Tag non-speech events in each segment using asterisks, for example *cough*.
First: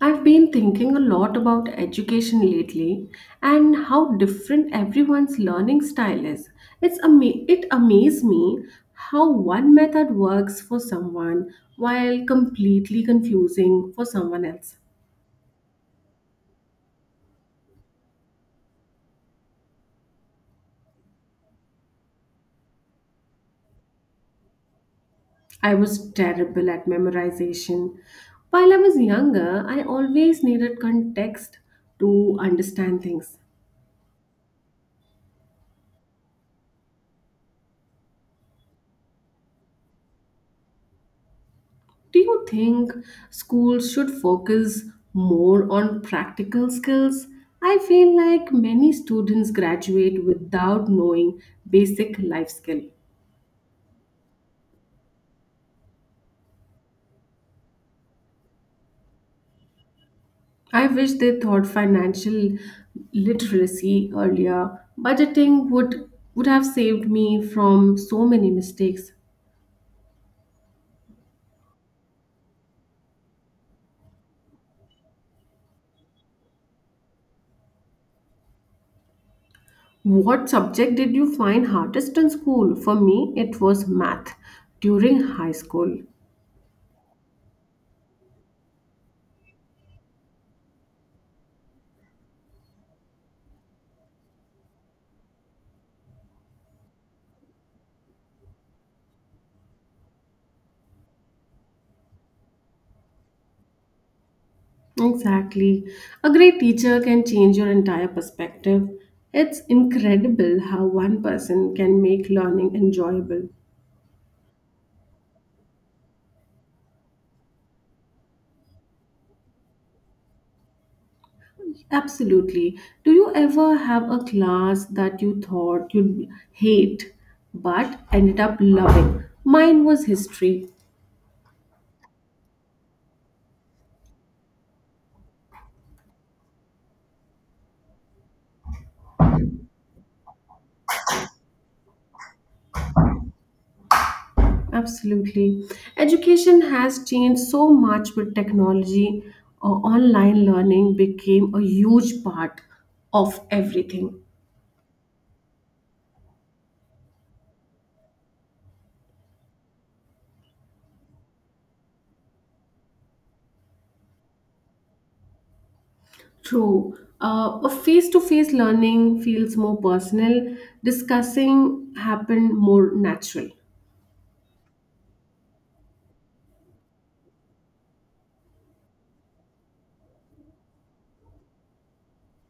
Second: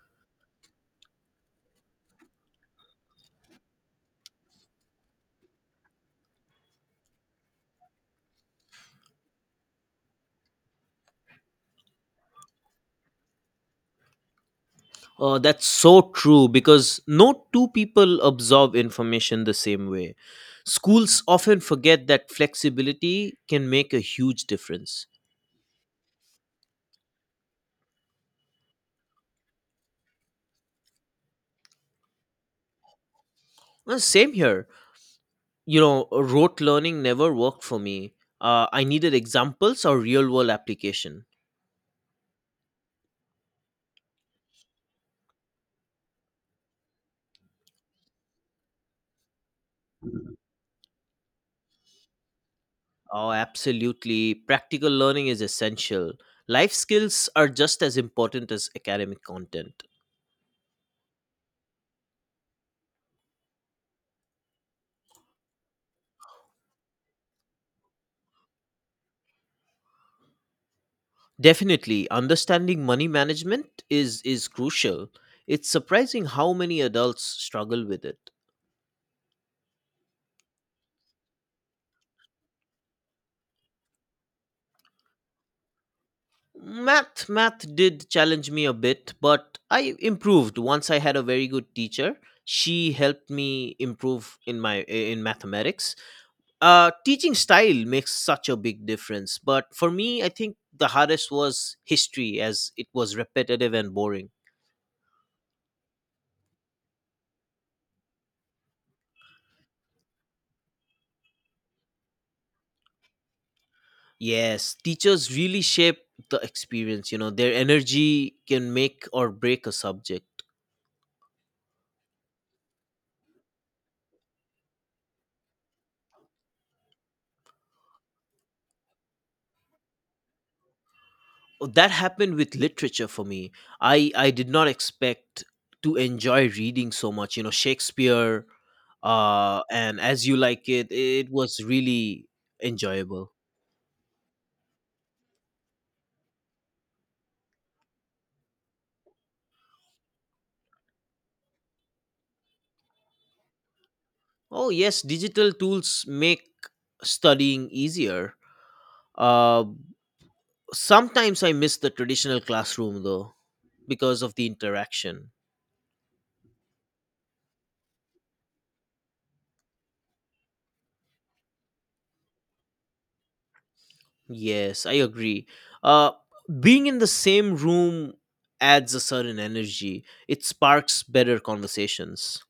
I've been thinking a lot about education lately and how different everyone's learning style is. It amazes me how one method works for someone while completely confusing for someone else. Oh, that's so true because no two people absorb information the same way. Schools often forget that flexibility can make a huge difference. I was terrible at memorization. While I was younger, I always needed context to understand things. Well, same here. You know, rote learning never worked for me. I needed examples or real world application. Do you think schools should focus more on practical skills? I feel like many students graduate without knowing basic life skill. Oh, absolutely. Practical learning is essential. Life skills are just as important as academic content. I wish they thought financial literacy earlier. Budgeting would have saved me from so many mistakes. Definitely, understanding money management is crucial. It's surprising how many adults struggle with it. What subject did you find hardest in school? For me, it was math during high school. Math did challenge me a bit, but I improved once I had a very good teacher. She helped me improve in mathematics. Teaching style makes such a big difference, but for me I think the hardest was history as it was repetitive and boring. Exactly. A great teacher can change your entire perspective. It's incredible how one person can make learning enjoyable. Yes, teachers really shape the experience. You know, their energy can make or break a subject. Absolutely. Do you ever have a class that you thought you'd hate but ended up loving? Mine was history. Oh, that happened with literature for me. I did not expect to enjoy reading so much. You know, Shakespeare, and As You Like It. It was really enjoyable. Absolutely. Education has changed so much with technology. Online learning became a huge part of everything. Oh yes, digital tools make studying easier. Uh, Sometimes I miss the traditional classroom though because of the interaction. True. A face to face learning feels more personal, discussing happened more natural. Yes, I agree. Uh, Being in the same room adds a certain energy. It sparks better conversations.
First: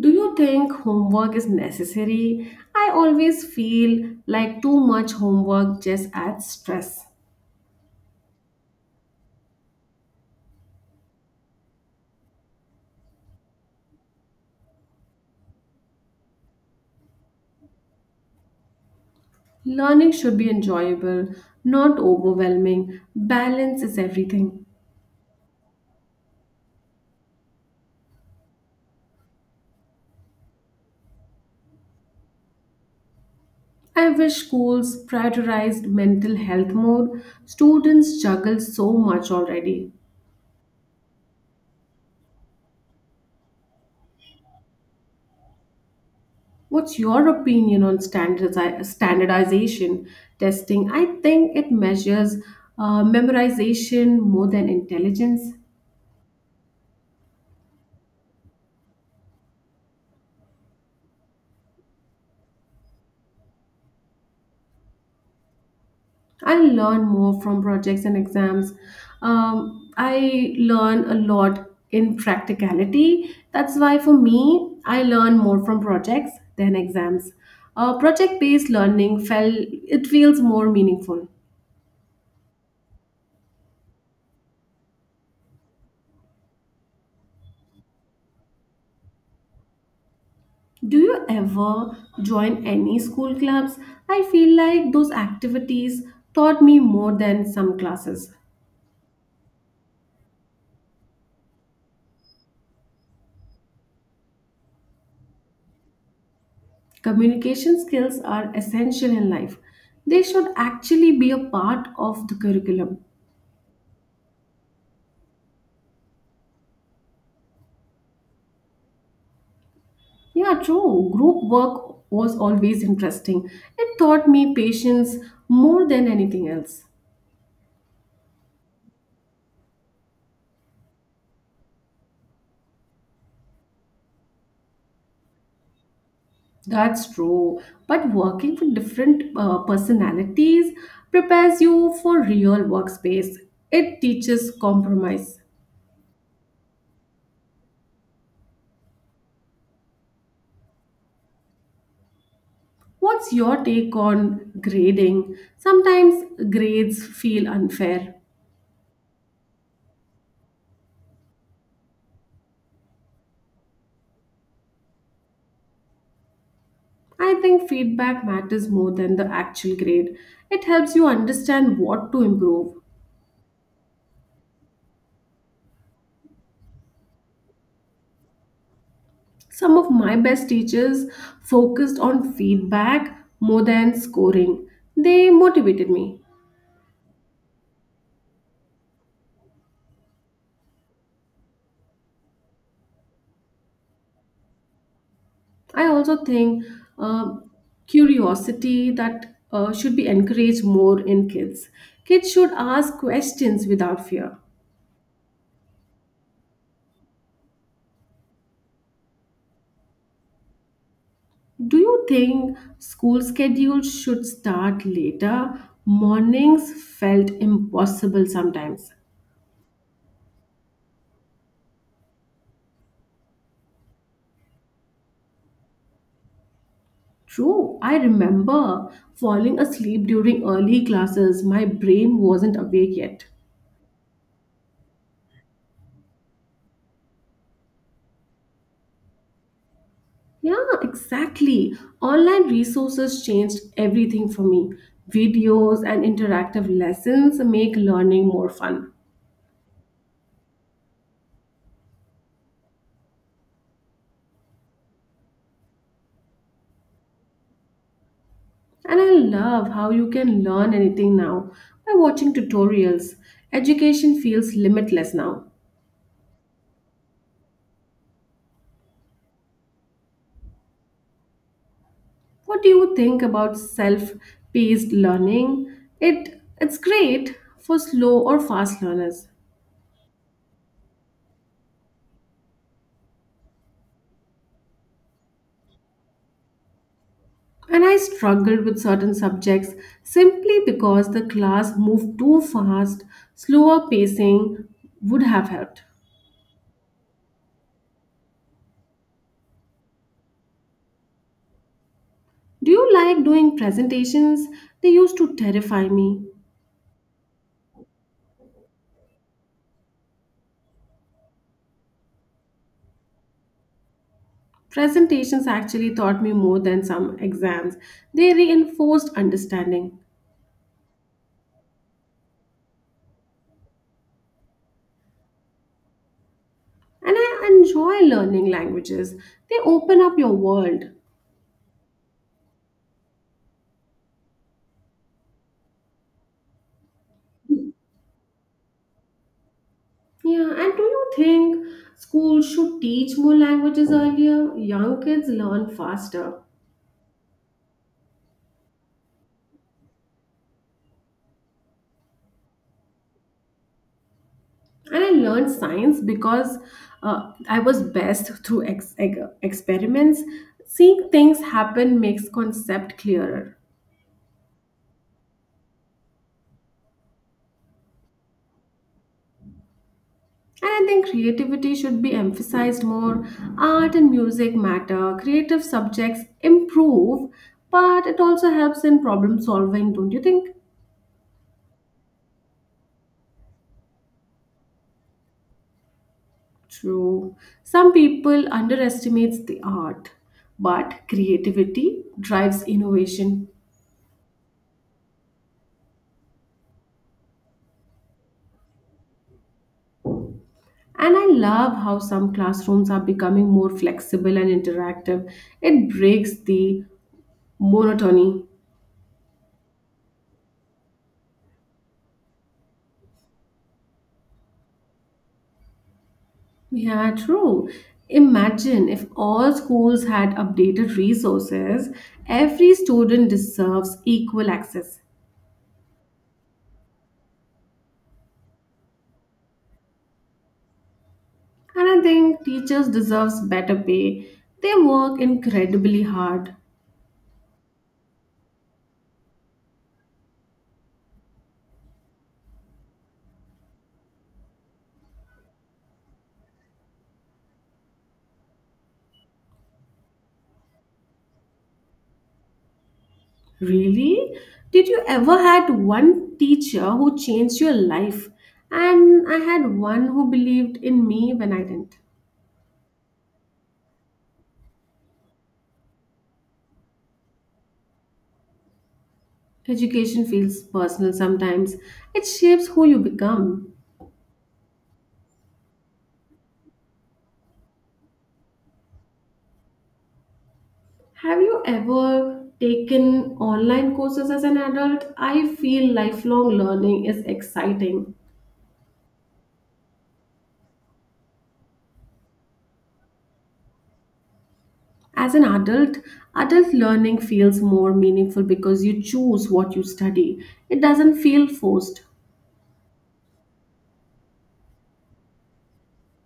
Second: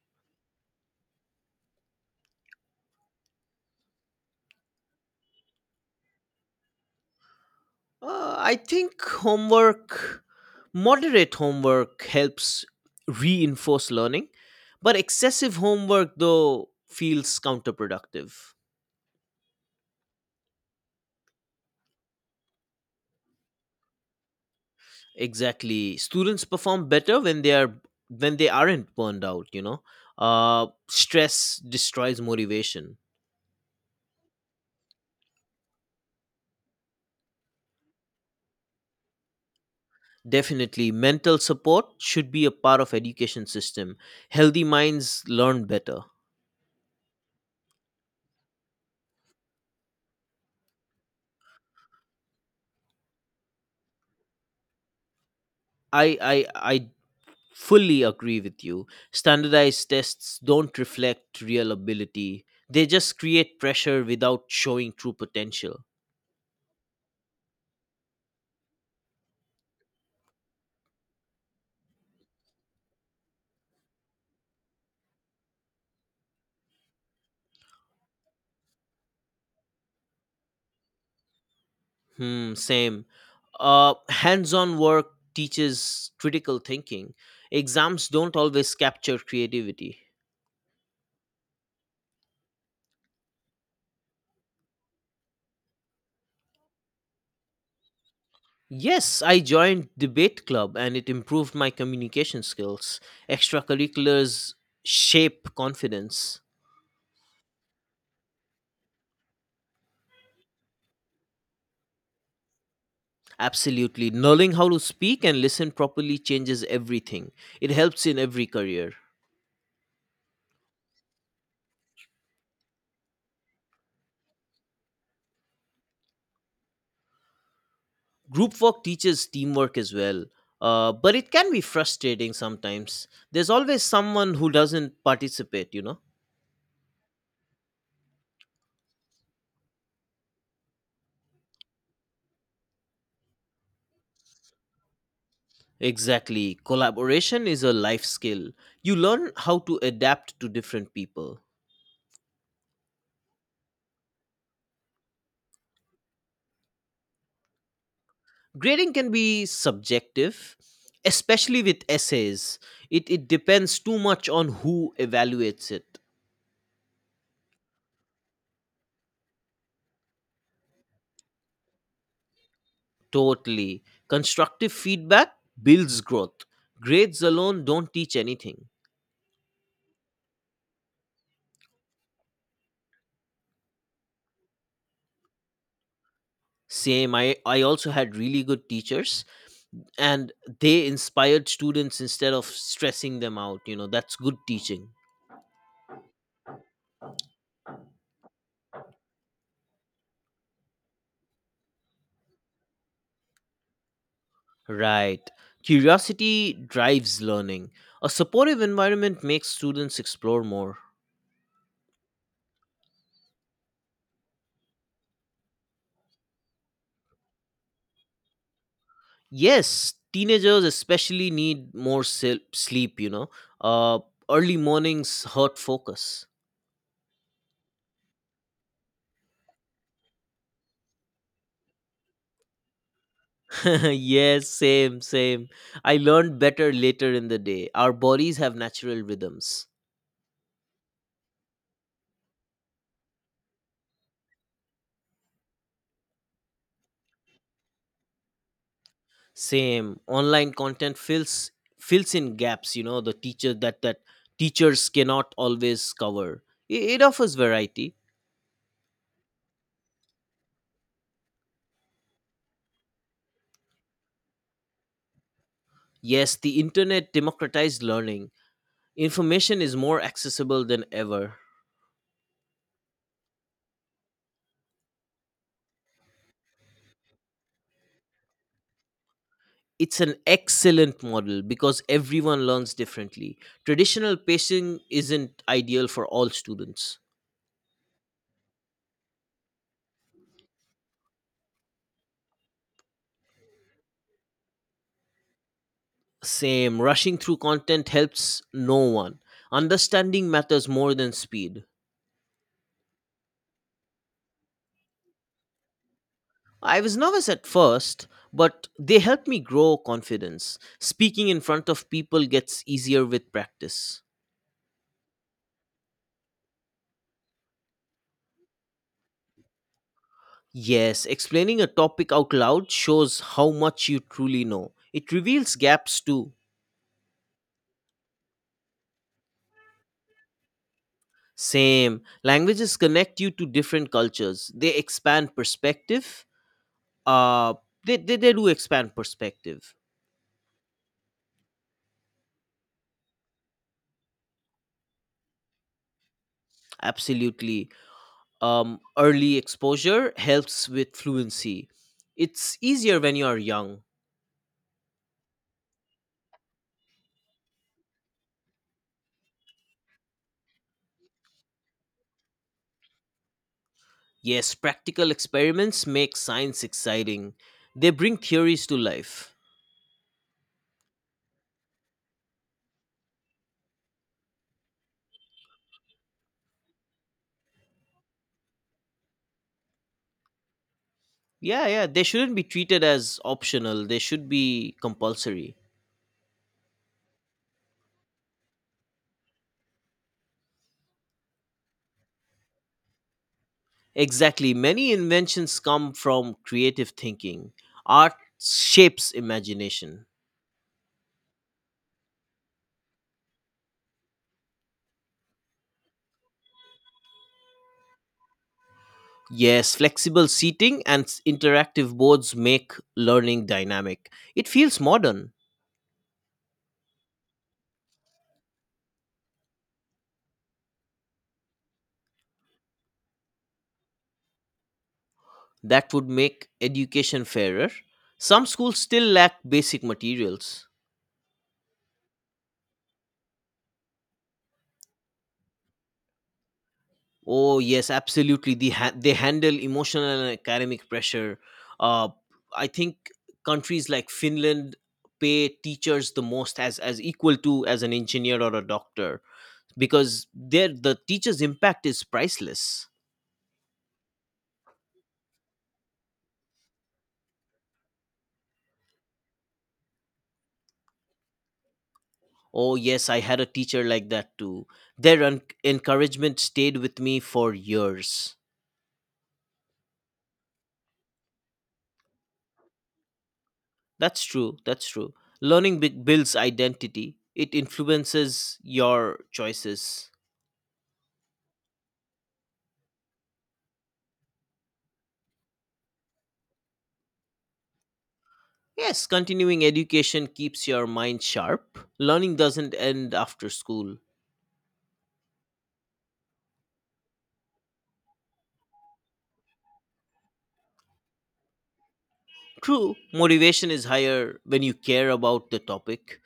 Do you think homework is necessary? I always feel like too much homework just adds stress. I think homework, moderate homework, helps reinforce learning, but excessive homework, though, feels counterproductive. Learning should be enjoyable, not overwhelming. Balance is everything. Exactly, students perform better when they aren't burned out. You know, stress destroys motivation. I wish schools prioritized mental health more. Students juggle so much already. Definitely, mental support should be a part of education system. Healthy minds learn better. What's your opinion on standardization testing? I think it measures memorization more than intelligence. I fully agree with you. Standardized tests don't reflect real ability. They just create pressure without showing true potential. I learn more from projects and exams. I learn a lot in practicality. That's why, for me, I learn more from projects than exams. Project based learning felt it feels more meaningful. Hmm, same. Hands-on work teaches critical thinking. Exams don't always capture creativity. Do you ever join any school clubs? I feel like those activities taught me more than some classes. Yes, I joined debate club and it improved my communication skills. Extracurriculars shape confidence. Communication skills are essential in life. They should actually be a part of the curriculum. Absolutely. Knowing how to speak and listen properly changes everything. It helps in every career. Yeah, true. Group work was always interesting. It taught me patience more than anything else. Group work teaches teamwork as well. But it can be frustrating sometimes. There's always someone who doesn't participate, you know? That's true. But working with different personalities prepares you for real workspace. It teaches compromise. Exactly. Collaboration is a life skill. You learn how to adapt to different people. What's your take on grading? Sometimes grades feel unfair. Grading can be subjective, especially with essays. It depends too much on who evaluates it. I think feedback matters more than the actual grade. It helps you understand what to improve. Totally. Constructive feedback builds growth. Grades alone don't teach anything. Some of my best teachers focused on feedback more than scoring. They motivated me. Same, I also had really good teachers, and they inspired students instead of stressing them out, you know? That's good teaching. I also think uh, curiosity that should be encouraged more in kids. Kids should ask questions without fear. Right, curiosity drives learning. A supportive environment makes students explore more. Do you think school schedules should start later? Mornings felt impossible sometimes. Yes, teenagers especially need more sleep, you know. Uh, Early mornings hurt focus. True, I remember falling asleep during early classes. My brain wasn't awake yet. *laughs* Yes, same, same. I learned better later in the day. Our bodies have natural rhythms. Yeah, exactly. Online resources changed everything for me. Videos and interactive lessons make learning more fun. Same. Online content fills in gaps, you know, the teacher that that teachers cannot always cover. It offers variety. And I love how you can learn anything now by watching tutorials. Education feels limitless now. Yes, the internet democratized learning. Information is more accessible than ever. What do you think about self-paced learning? It's great for slow or fast learners. It's an excellent model because everyone learns differently. Traditional pacing isn't ideal for all students. And I struggled with certain subjects simply because the class moved too fast. Slower pacing would have helped. Same, rushing through content helps no one. Understanding matters more than speed. Do you like doing presentations? They used to terrify me. I was nervous at first, but they helped me grow confidence. Speaking in front of people gets easier with practice. Presentations actually taught me more than some exams. They reinforced understanding. Yes, explaining a topic out loud shows how much you truly know. It reveals gaps too. And I enjoy learning languages. They open up your world. Same. Languages connect you to different cultures. They expand perspective. Uh, they do expand perspective. Yeah, and do you think schools should teach more languages earlier? Young kids learn faster. Absolutely. Early exposure helps with fluency. It's easier when you are young. And I learned science because I was best through experiments. Seeing things happen makes concept clearer. Yes, practical experiments make science exciting. They bring theories to life. And I think creativity should be emphasized more. Art and music matter. Creative subjects improve, but it also helps in problem solving, don't you think? Yeah, yeah, they shouldn't be treated as optional. They should be compulsory. True. Some people underestimates the art, but creativity drives innovation. Exactly. Many inventions come from creative thinking. Art shapes imagination. And I love how some classrooms are becoming more flexible and interactive. It breaks the monotony. Yes, flexible seating and interactive boards make learning dynamic. It feels modern. Yeah, true. Imagine if all schools had updated resources, every student deserves equal access. That would make education fairer. Some schools still lack basic materials. And I think teachers deserves better pay. They work incredibly hard. Oh yes, absolutely. They handle emotional and academic pressure. Uh, I think countries like Finland pay teachers the most, as equal to as an engineer or a doctor, because the teacher's impact is priceless. Really? Did you ever had one teacher who changed your life? And I had one who believed in me when I didn't. Oh yes, I had a teacher like that too. Their encouragement stayed with me for years. Education feels personal sometimes. It shapes who you become. That's true. That's true. Learning builds identity. It influences your choices. Have you ever taken online courses as an adult? I feel lifelong learning is exciting. Yes, continuing education keeps your mind sharp. Learning doesn't end after school. As an adult, adult learning feels more meaningful because you choose what you study. It doesn't feel forced. True, motivation is higher when you care about the topic.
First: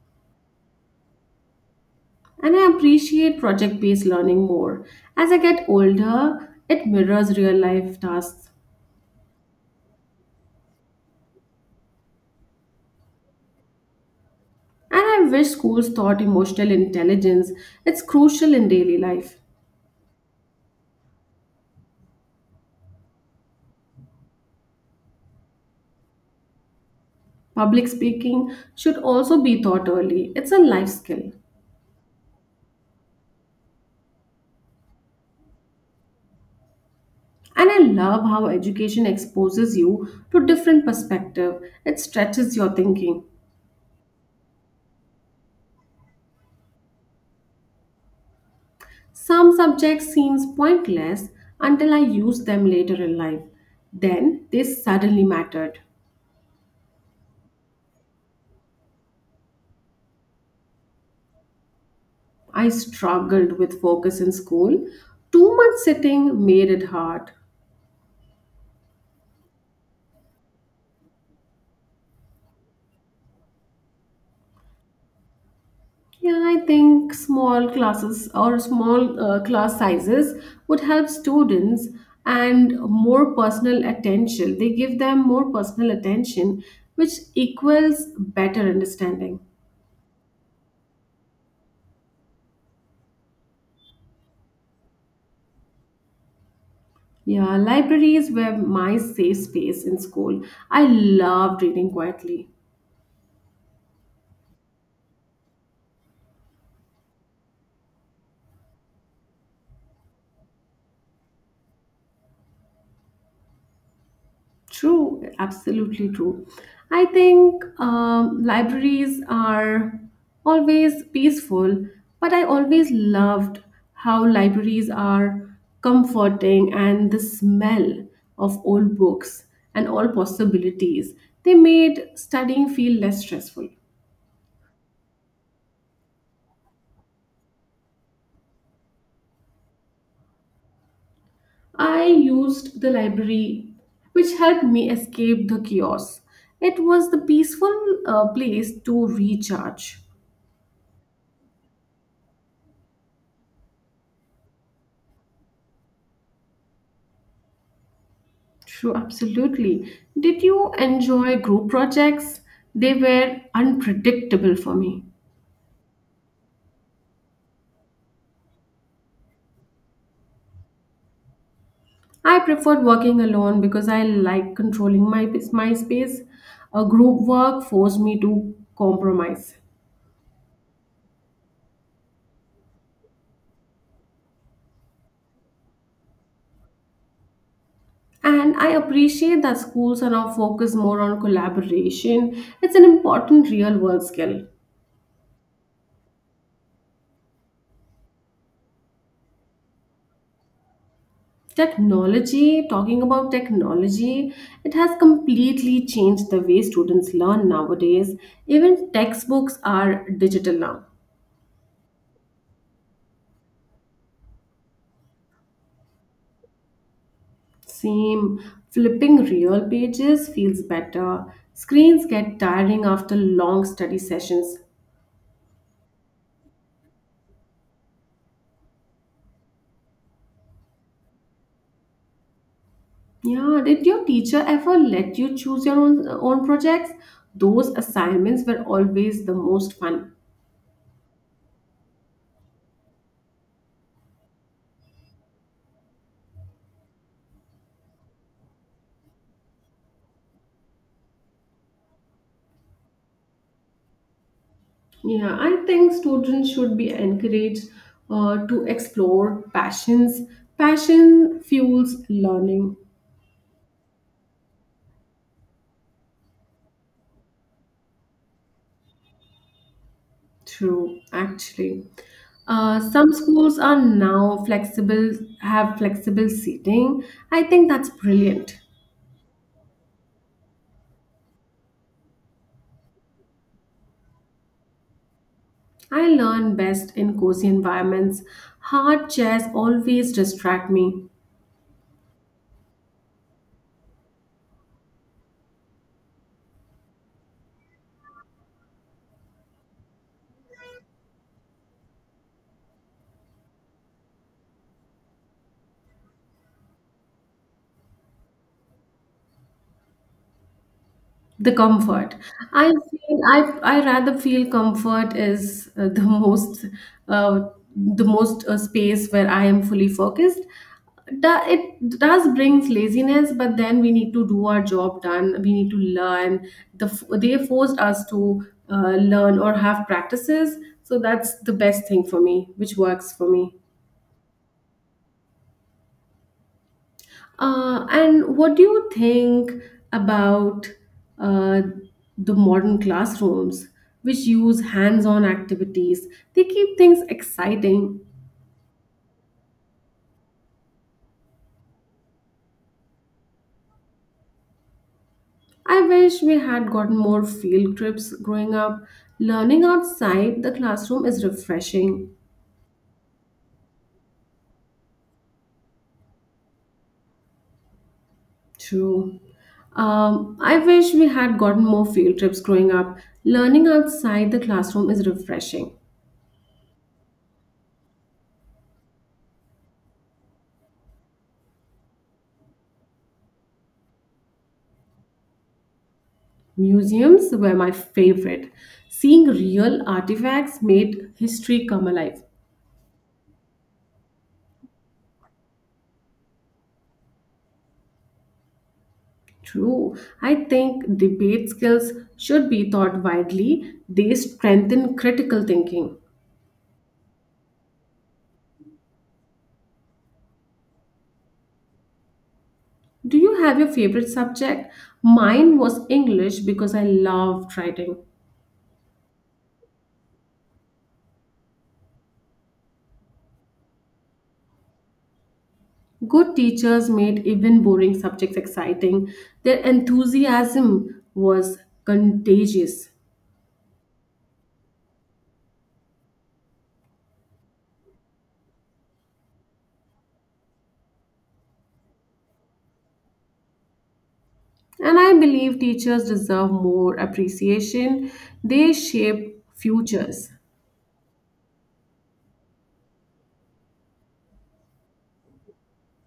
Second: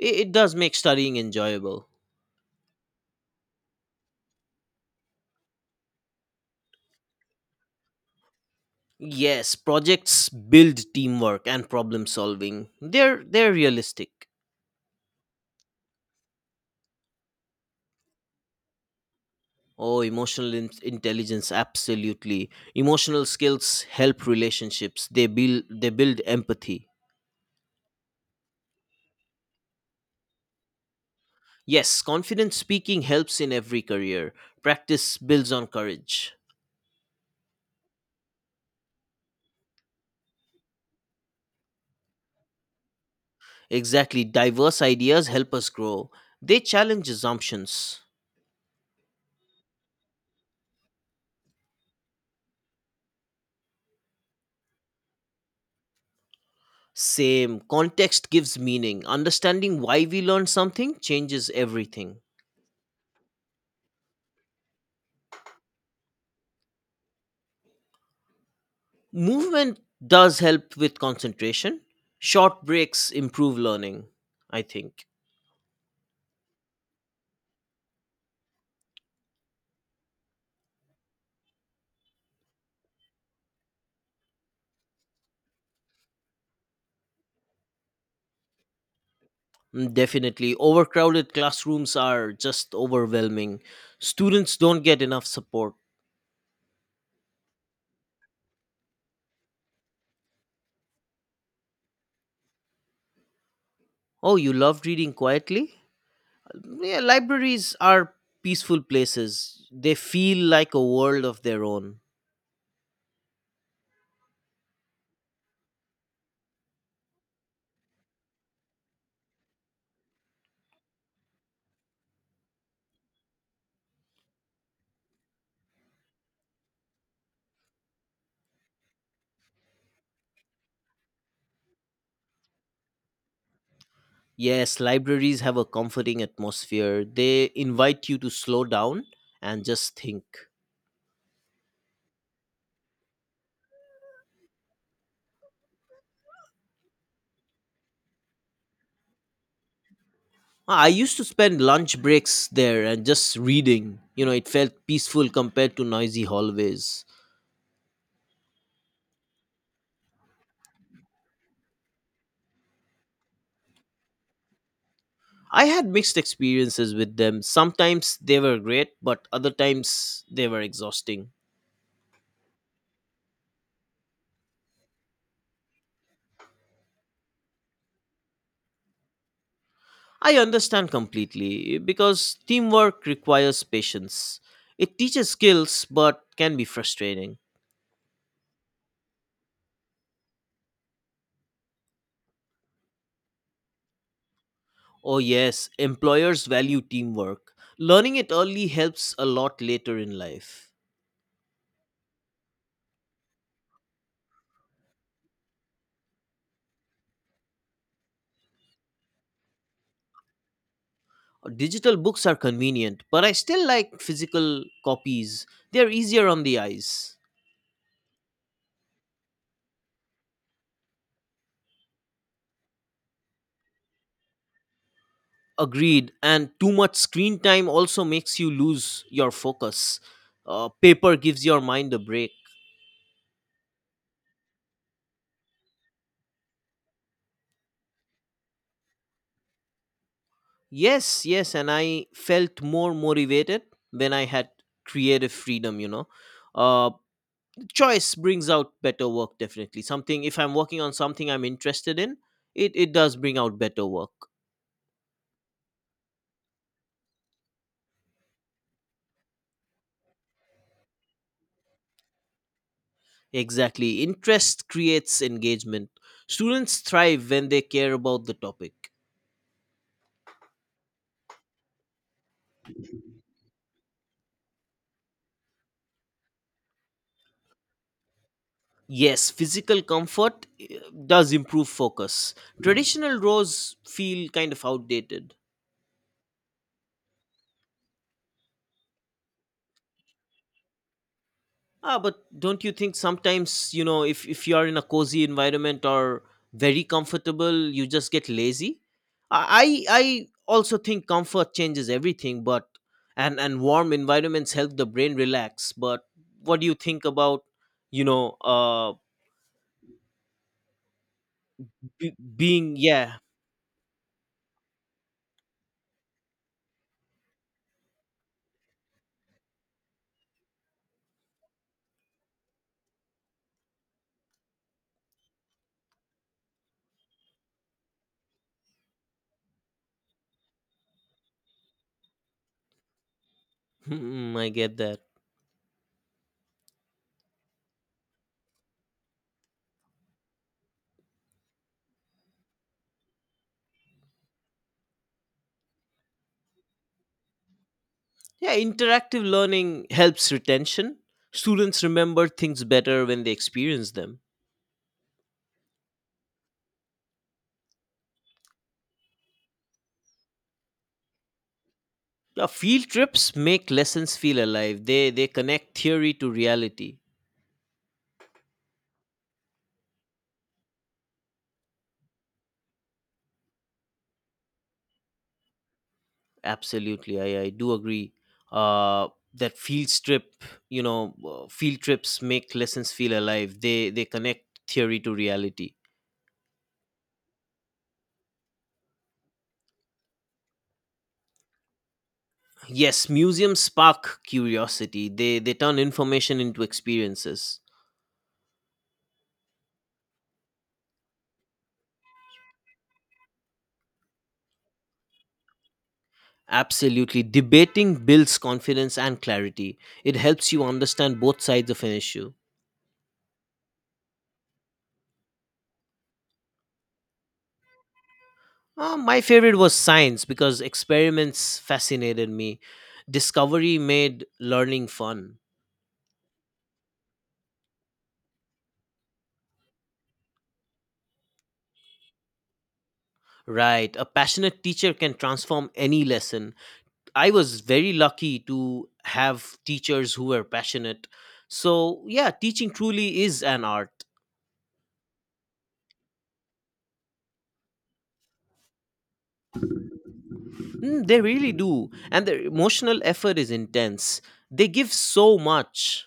It does make studying enjoyable. And I appreciate project based learning more. As I get older, it mirrors real life tasks. Yes, projects build teamwork and problem solving. They're realistic. And I wish schools taught emotional intelligence, it's crucial in daily life. Oh, emotional intelligence, absolutely. Emotional skills help relationships. They build empathy. Public speaking should also be taught early, it's a life skill. Yes, confident speaking helps in every career. Practice builds on courage. And I love how education exposes you to different perspective. It stretches your thinking. Exactly, diverse ideas help us grow. They challenge assumptions. Some subjects seems pointless until I use them later in life. Then they suddenly mattered. Same, context gives meaning. Understanding why we learn something changes everything. I struggled with focus in school. Too much sitting made it hard. Movement does help with concentration. Short breaks improve learning, I think. Yeah, I think small classes or small class sizes would help students and more personal attention. They give them more personal attention, which equals better understanding. Mm, definitely. Overcrowded classrooms are just overwhelming. Students don't get enough support. Yeah, libraries were my safe space in school. I loved reading quietly. Oh, you love reading quietly? Yeah, libraries are peaceful places. They feel like a world of their own. True, absolutely true. I think libraries are always peaceful, but I always loved how libraries are comforting and the smell of old books and all possibilities. They made studying feel less stressful. Yes, libraries have a comforting atmosphere. They invite you to slow down and just think. I used the library, which helped me escape the chaos. It was the peaceful place to recharge. I used to spend lunch breaks there and just reading. You know, it felt peaceful compared to noisy hallways. True, absolutely. Did you enjoy group projects? They were unpredictable for me. I had mixed experiences with them. Sometimes they were great, but other times they were exhausting. I preferred working alone because I like controlling my space. A group work forced me to compromise. I understand completely because teamwork requires patience. It teaches skills but can be frustrating. And I appreciate that schools are now focused more on collaboration. It's an important real world skill. Oh, yes, employers value teamwork. Learning it early helps a lot later in life. Technology, talking about technology, it has completely changed the way students learn nowadays. Even textbooks are digital now. Digital books are convenient, but I still like physical copies. They're easier on the eyes. Same, flipping real pages feels better. Screens get tiring after long study sessions. Agreed, and too much screen time also makes you lose your focus. Paper gives your mind a break. Yeah, did your teacher ever let you choose your own projects? Those assignments were always the most fun. Yes, yes, and I felt more motivated when I had creative freedom, you know. Uh, Choice brings out better work, definitely. Something, if I'm working on something I'm interested in, it does bring out better work. Yeah, I think students should be encouraged to explore passions. Passion fuels learning Exactly. Interest creates engagement. Students thrive when they care about the topic. through actually. Some schools are now flexible, have flexible seating. I think that's brilliant. Yes, physical comfort does improve focus. Traditional roles feel kind of outdated. I learn best in cozy environments. Hard chairs always distract me. Ah, but don't you think sometimes, you know, if you are in a cozy environment or very comfortable, you just get lazy? I also think comfort changes everything, but and warm environments help the brain relax. But what do you think about, you know, The comfort. I being, yeah. feel I rather feel comfort is uh, the most space where I am fully focused. It does brings laziness, but then we need to do our job done. We need to learn. They forced us to learn or have practices, so that's the best thing for me, which works for me. Mm, I get that. And what do you think about uh, the modern classrooms, which use hands on activities? They keep things exciting. Yeah, interactive learning helps retention. Students remember things better when they experience them. I wish we had gotten more field trips growing up. Learning outside the classroom is refreshing. Yeah, field trips make lessons feel alive. They connect theory to reality. True. I wish we had gotten more field trips growing up. Learning outside the classroom is refreshing. Absolutely, I do agree. Uh, that field trip, you know, Field trips make lessons feel alive. They connect theory to reality. Museums were my favorite. Seeing real artifacts made history come alive. Yes, museums spark curiosity. They turn information into experiences. True, I think debate skills should be taught widely. They strengthen critical thinking. Absolutely, debating builds confidence and clarity. It helps you understand both sides of an issue. Do you have your favorite subject? Mine was English because I loved writing. My favorite was science because experiments fascinated me. Discovery made learning fun. Good teachers made even boring subjects exciting. Their enthusiasm was contagious. Right, a passionate teacher can transform any lesson. I was very lucky to have teachers who were passionate. So, yeah, teaching truly is an art. And I believe teachers deserve more appreciation. They shape futures. Mm, they really do. And their emotional effort is intense. They give so much.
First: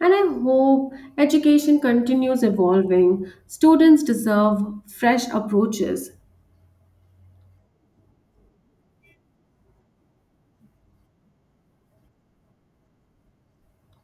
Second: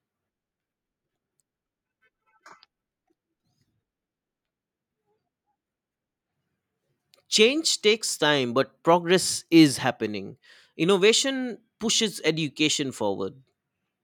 And I hope education continues evolving. Students deserve fresh approaches. Change takes time, but progress is happening. Innovation pushes education forward.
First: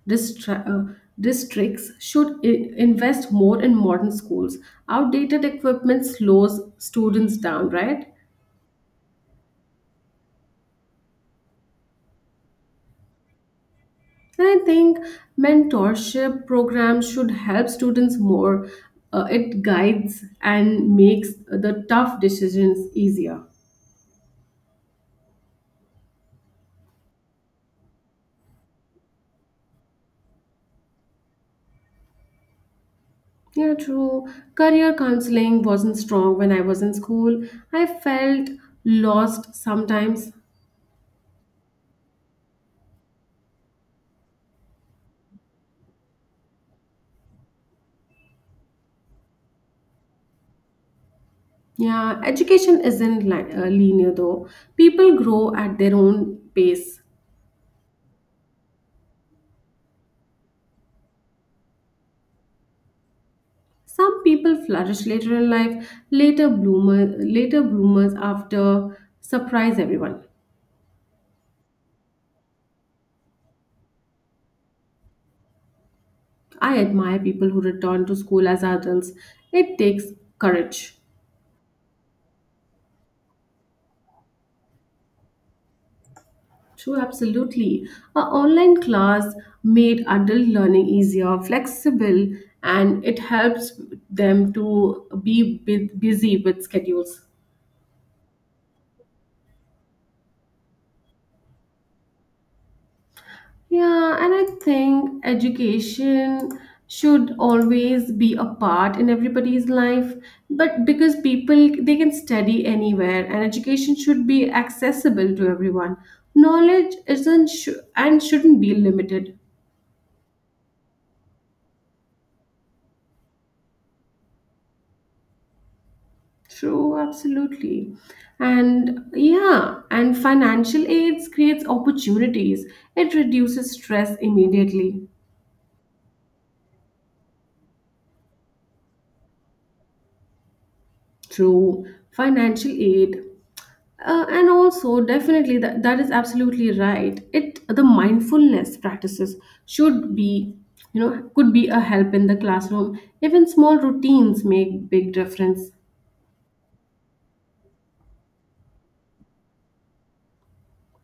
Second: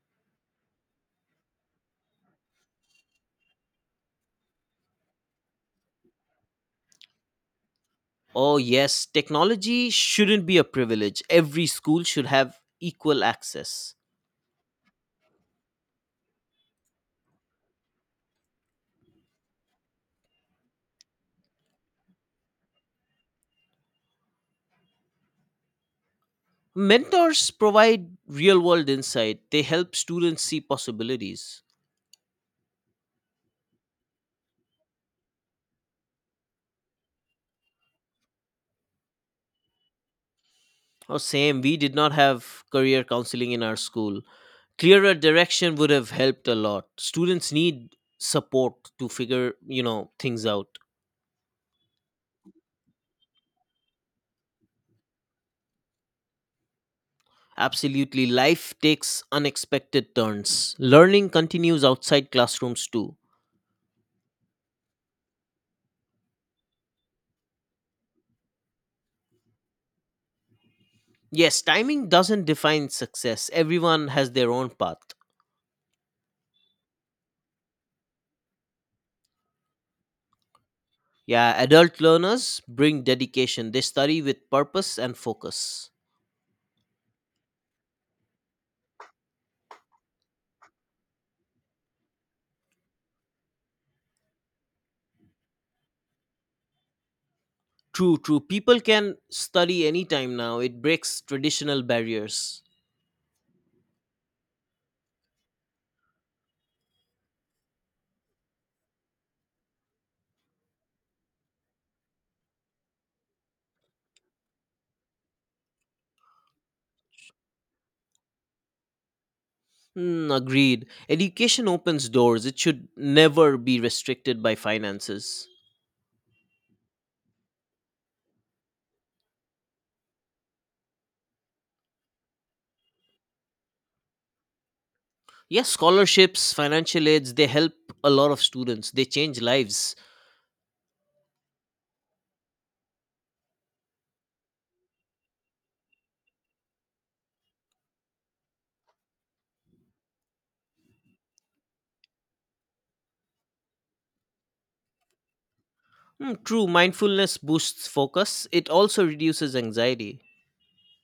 Distra- uh, Districts should invest more in modern schools. Outdated equipment slows students down, right? Oh, yes, technology shouldn't be a privilege. Every school should have equal access. And I think mentorship programs should help students more. It guides and makes the tough decisions easier. Mentors provide real world insight. They help students see possibilities. Yeah, true. Career counseling wasn't strong when I was in school. I felt lost sometimes. Oh, same, we did not have career counseling in our school. Clearer direction would have helped a lot. Students need support to figure, you know, things out. Yeah, education isn't linear though. People grow at their own pace. Absolutely, life takes unexpected turns. Learning continues outside classrooms too. Some people flourish later in life, later bloomers after surprise everyone. Yes, timing doesn't define success. Everyone has their own path. I admire people who return to school as adults. It takes courage. Yeah, adult learners bring dedication. They study with purpose and focus. True, absolutely. A online class made adult learning easier, flexible, and it helps them to be busy with schedules. True, true. People can study anytime now. It breaks traditional barriers. Yeah, and I think education should always be a part in everybody's life, but because people they can study anywhere, and education should be accessible to everyone. Knowledge isn't and shouldn't be limited. Hmm, agreed. Education opens doors. It should never be restricted by finances. True, absolutely. And yeah, and financial aids creates opportunities. It reduces stress immediately. Yes, scholarships, financial aids, they help a lot of students. They change lives. True, financial aid. And also definitely that is absolutely right. It the mindfulness practices should be, you know, could be a help in the classroom. Even small routines make big difference. Hmm, true, mindfulness boosts focus. It also reduces anxiety.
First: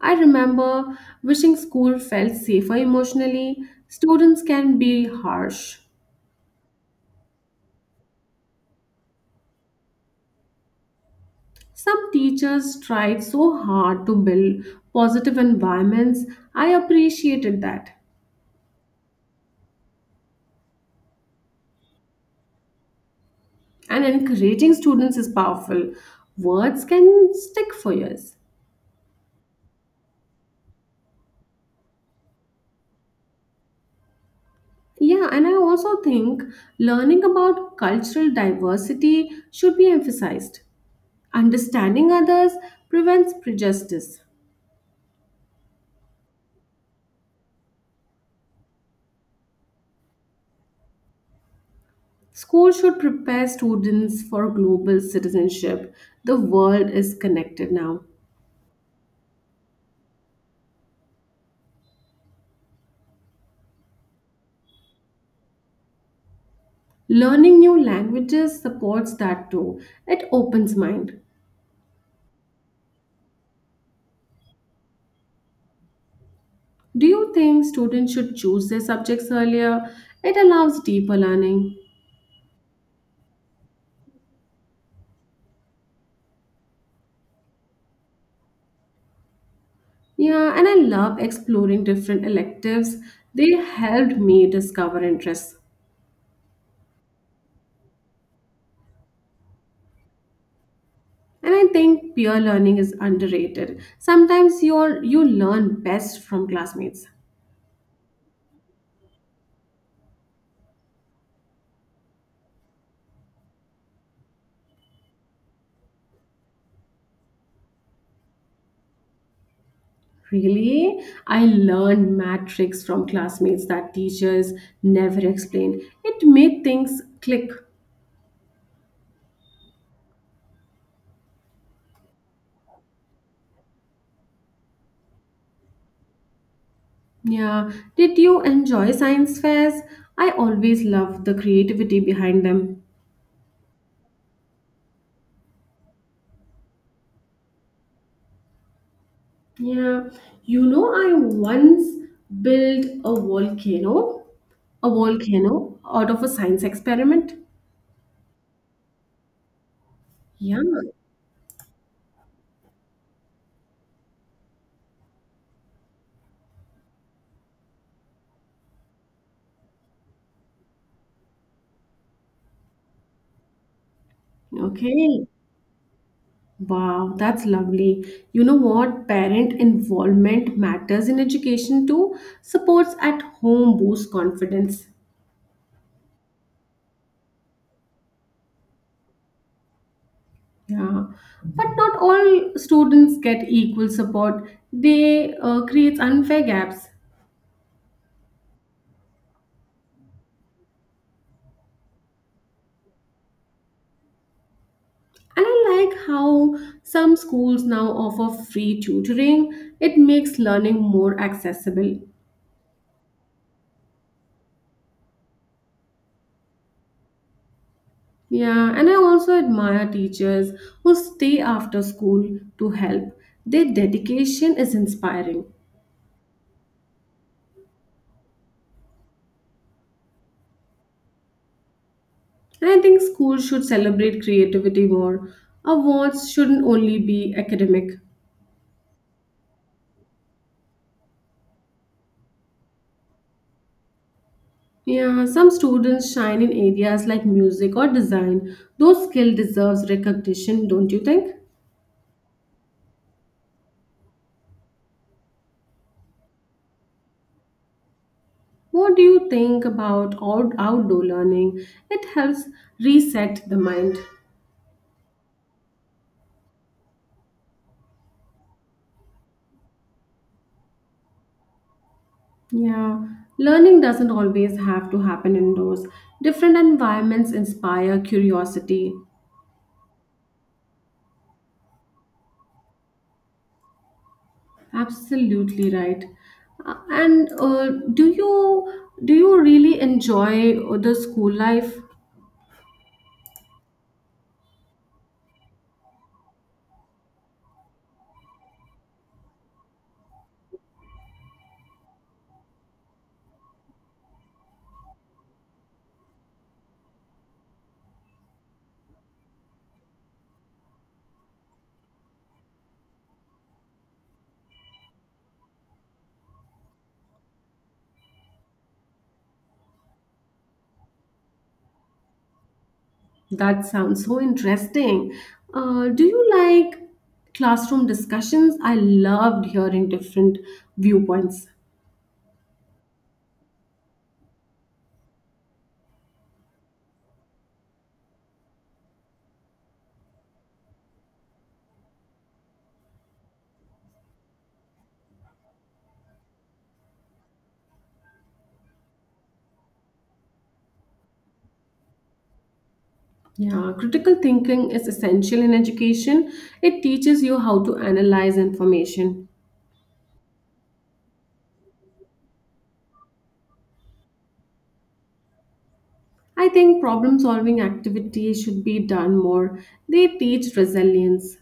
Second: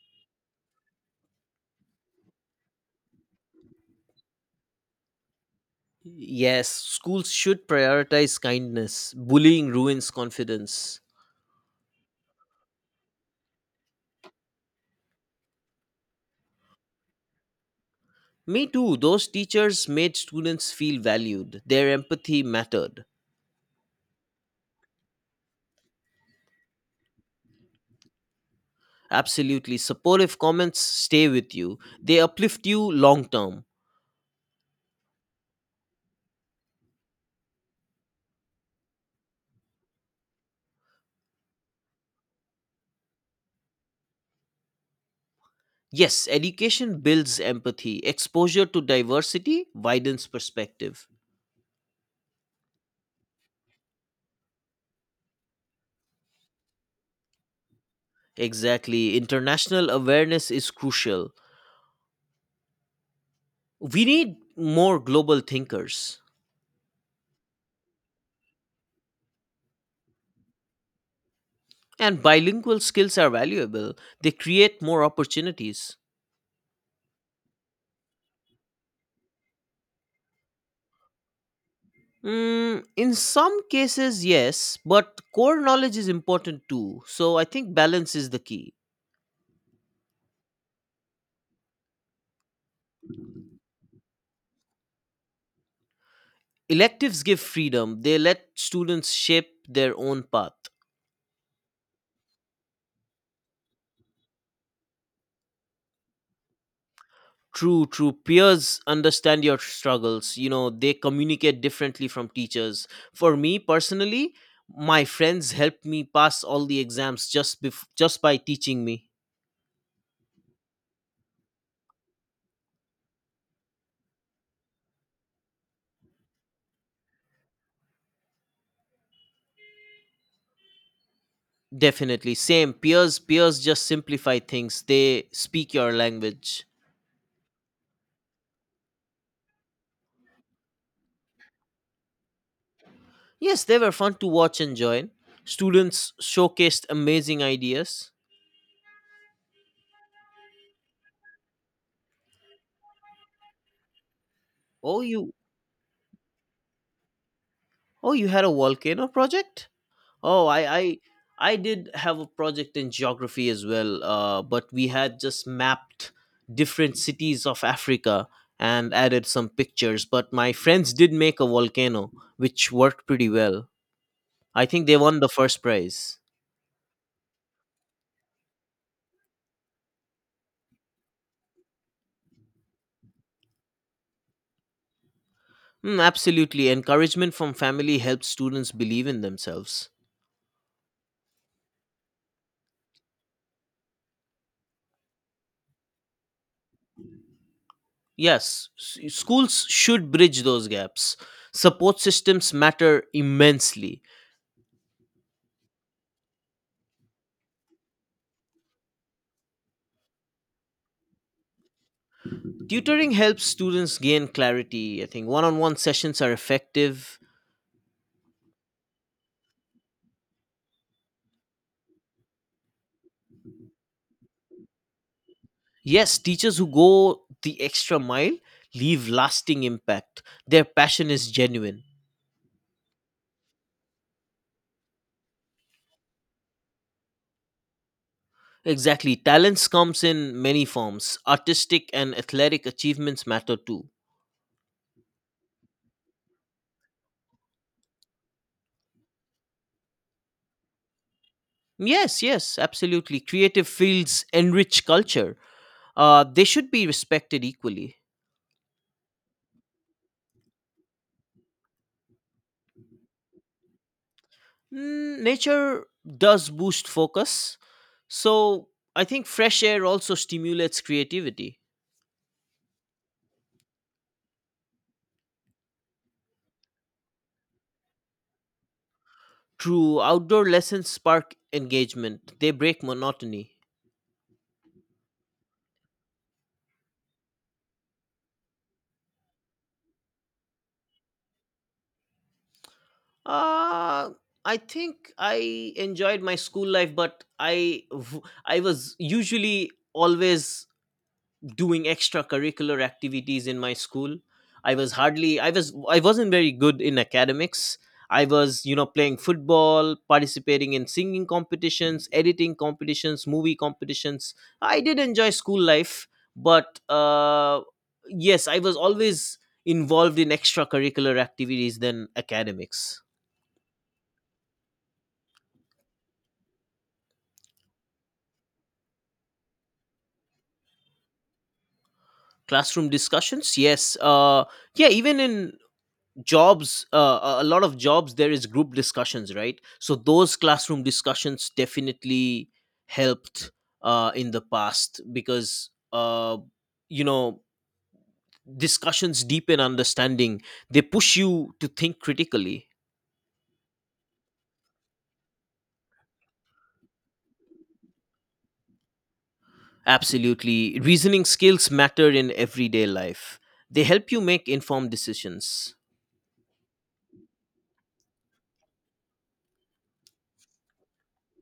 I remember wishing school felt safer emotionally. Students can be harsh. Yes, schools should prioritize kindness. Bullying ruins confidence. Some teachers tried so hard to build positive environments. I appreciated that. Me too, those teachers made students feel valued. Their empathy mattered. And encouraging students is powerful. Words can stick for years. Absolutely, supportive comments stay with you, they uplift you long term. Yeah, and I also think learning about cultural diversity should be emphasized. Understanding others prevents prejudice. Yes, education builds empathy. Exposure to diversity widens perspective. School should prepare students for global citizenship. The world is connected now. Exactly, international awareness is crucial. We need more global thinkers. Learning new languages supports that too. It opens mind. And bilingual skills are valuable, they create more opportunities. Do you think students should choose their subjects earlier? It allows deeper learning. Mm, in some cases, yes, but core knowledge is important too. So I think balance is the key. Yeah, and I love exploring different electives. They helped me discover interests. Electives give freedom, they let students shape their own path. And I think peer learning is underrated. Sometimes you learn best from classmates. True, true. Peers understand your struggles. You know, they communicate differently from teachers. For me personally, my friends helped me pass all the exams just by teaching me. Really? I learned math tricks from classmates that teachers never explained. It made things click. Definitely. Same. Peers just simplify things. They speak your language. Yeah. Did you enjoy science fairs? I always love the creativity behind them. Yes, they were fun to watch and join. Students showcased amazing ideas. Yeah. You know, I once built a Oh you volcano out of a science experiment. oh, you had a volcano project? Oh I Yeah. I I did have a project in geography as well, but we had just mapped different cities of Africa and added some pictures. But my friends did make a volcano, which worked pretty well. I think they won Okay. the first prize. Wow, that's lovely. You know what? Parent involvement matters in education too. Supports at home boost confidence. Mm, absolutely. Encouragement from family helps students believe in themselves. Yeah, but not all students get equal support. They creates unfair gaps. Yes, schools should bridge those gaps. Support systems matter immensely. And I like how some schools now offer free tutoring. It makes learning more accessible. Tutoring helps students gain clarity. I think one on one sessions are effective. Yeah, and I also admire teachers who stay after school to help. Their dedication is inspiring. Yes, teachers who go the extra mile leave lasting impact. Their passion is genuine. And I think schools should celebrate creativity more. Awards shouldn't only be academic. Exactly. Talents comes in many forms. Artistic and athletic achievements matter too. Yeah, some students shine in areas like music or design. Those skill deserves recognition, don't you think? Yes, yes, absolutely. Creative fields enrich culture. They should be respected equally. What do you think about outdoor learning? It helps reset the mind. Mm, nature does boost focus, so I think fresh air also stimulates creativity. Yeah, learning doesn't always have to happen indoors. Different environments inspire curiosity. True, outdoor lessons spark engagement, they break monotony. Absolutely right. And do you really enjoy the school life? Uh, I think I enjoyed my school life, but I was usually always doing extracurricular activities in my school. I wasn't very good in academics. I was, you know, playing football, participating in singing competitions, editing competitions, movie competitions. I did enjoy school life, but yes, I was always involved in extracurricular activities than academics. That sounds so interesting. Do you like classroom discussions? I loved hearing different viewpoints. Classroom discussions, yes. Yeah, even in jobs, a lot of jobs there is group discussions, right? So those classroom discussions definitely helped, in the past because, you know, discussions deepen understanding. They push you to think critically. Yeah, critical thinking is essential in education. It teaches you how to analyze information. Absolutely. Reasoning skills matter in everyday life. They help you make informed decisions. I think problem solving activities should be done more. They teach resilience.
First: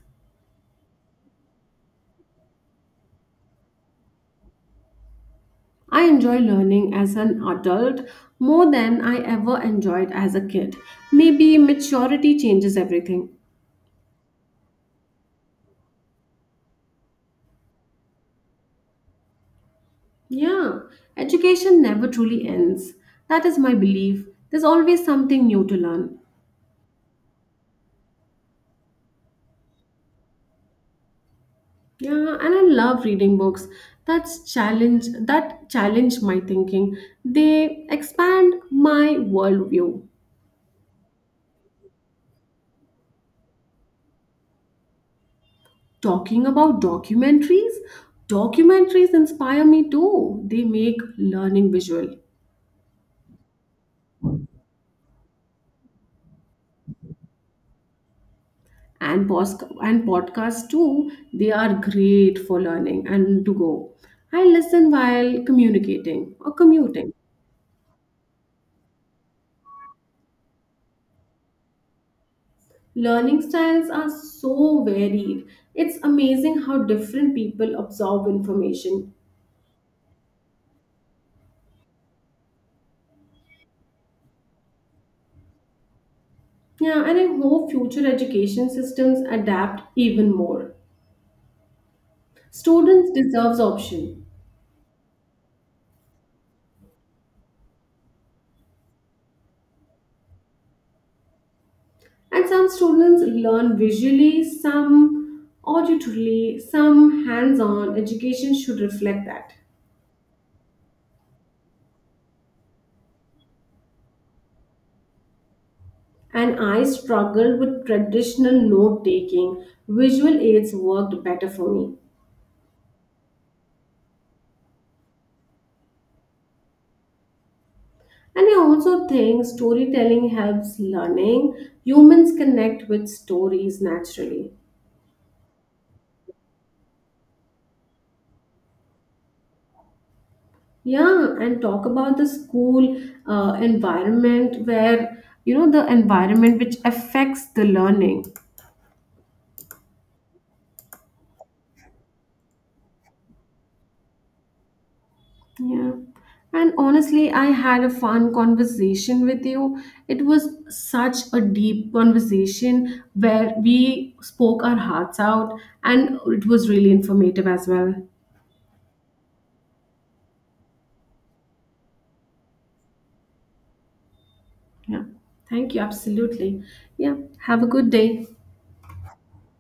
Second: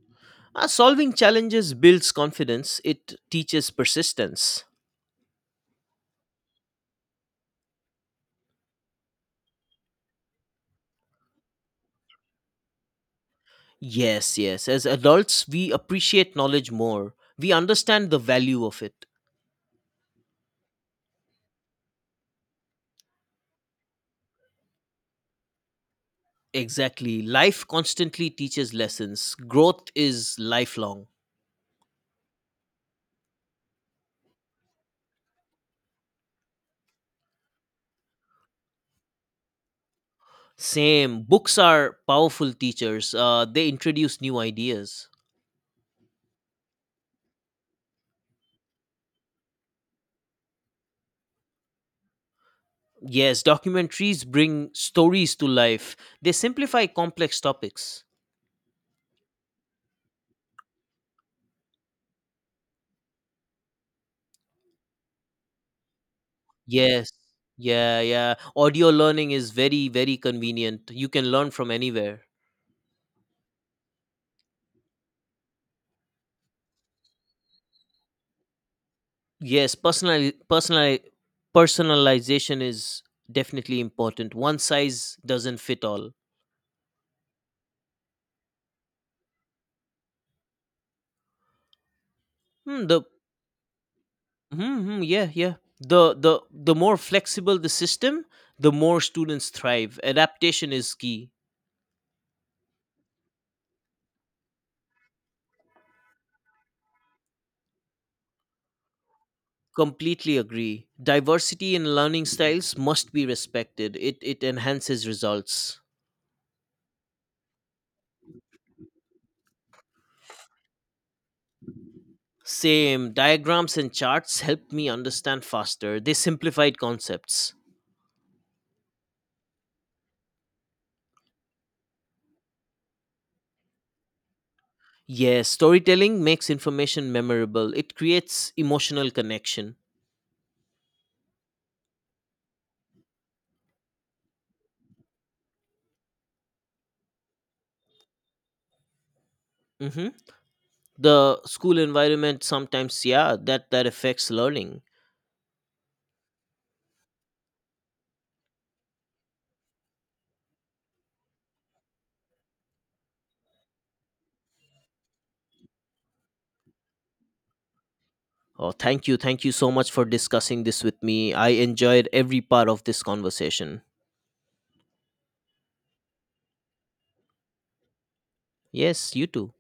Solving challenges builds confidence. It teaches persistence. I enjoy learning as an adult more than I ever enjoyed as a kid. Maybe maturity changes everything. Yes, yes. As adults, we appreciate knowledge more. We understand the value of it. Yeah, education never truly ends. That is my belief. There's always something new to learn. Exactly. Life constantly teaches lessons. Growth is lifelong. Yeah, and I love reading books that challenge my thinking. They expand my worldview. Same. Books are powerful teachers. They introduce new ideas. Talking about documentaries, documentaries inspire me too. They make learning visual. Yes, documentaries bring stories to life. They simplify complex topics. And podcasts too, they are great for learning and to go. I listen while communicating or Yes. commuting. Yeah, yeah. Audio learning is very, very convenient. You can learn from anywhere. Learning styles are so varied. It's amazing how different people absorb information. Yes, personalization is definitely important. One size doesn't fit all. Yeah, and I hope future education systems adapt even more. Hmm, the Students deserves option. Yeah, yeah, the more flexible the system, the more students thrive. Adaptation is key. And some students learn visually, some auditorily, some hands-on. Education should reflect that. Completely agree. Diversity in learning styles must be respected. It enhances results. And I struggled with traditional note taking. Visual aids worked better for me. Same. Diagrams and charts helped me understand faster. They simplified concepts. And I also think storytelling helps learning. Humans connect with stories naturally. Yes, storytelling makes information memorable. It creates emotional connection. Yeah, and talk about the school environment where, you know, the environment which affects the learning. hmm The school environment sometimes, yeah, that affects learning. Yeah. And honestly, I had a fun conversation with you. It was such a deep conversation where we spoke our hearts out, and it was really informative as well. Oh, thank you so much for discussing this with me. I enjoyed every part of this conversation. Yeah. Thank you. Absolutely. Yeah. Have a good day. Yes, you too.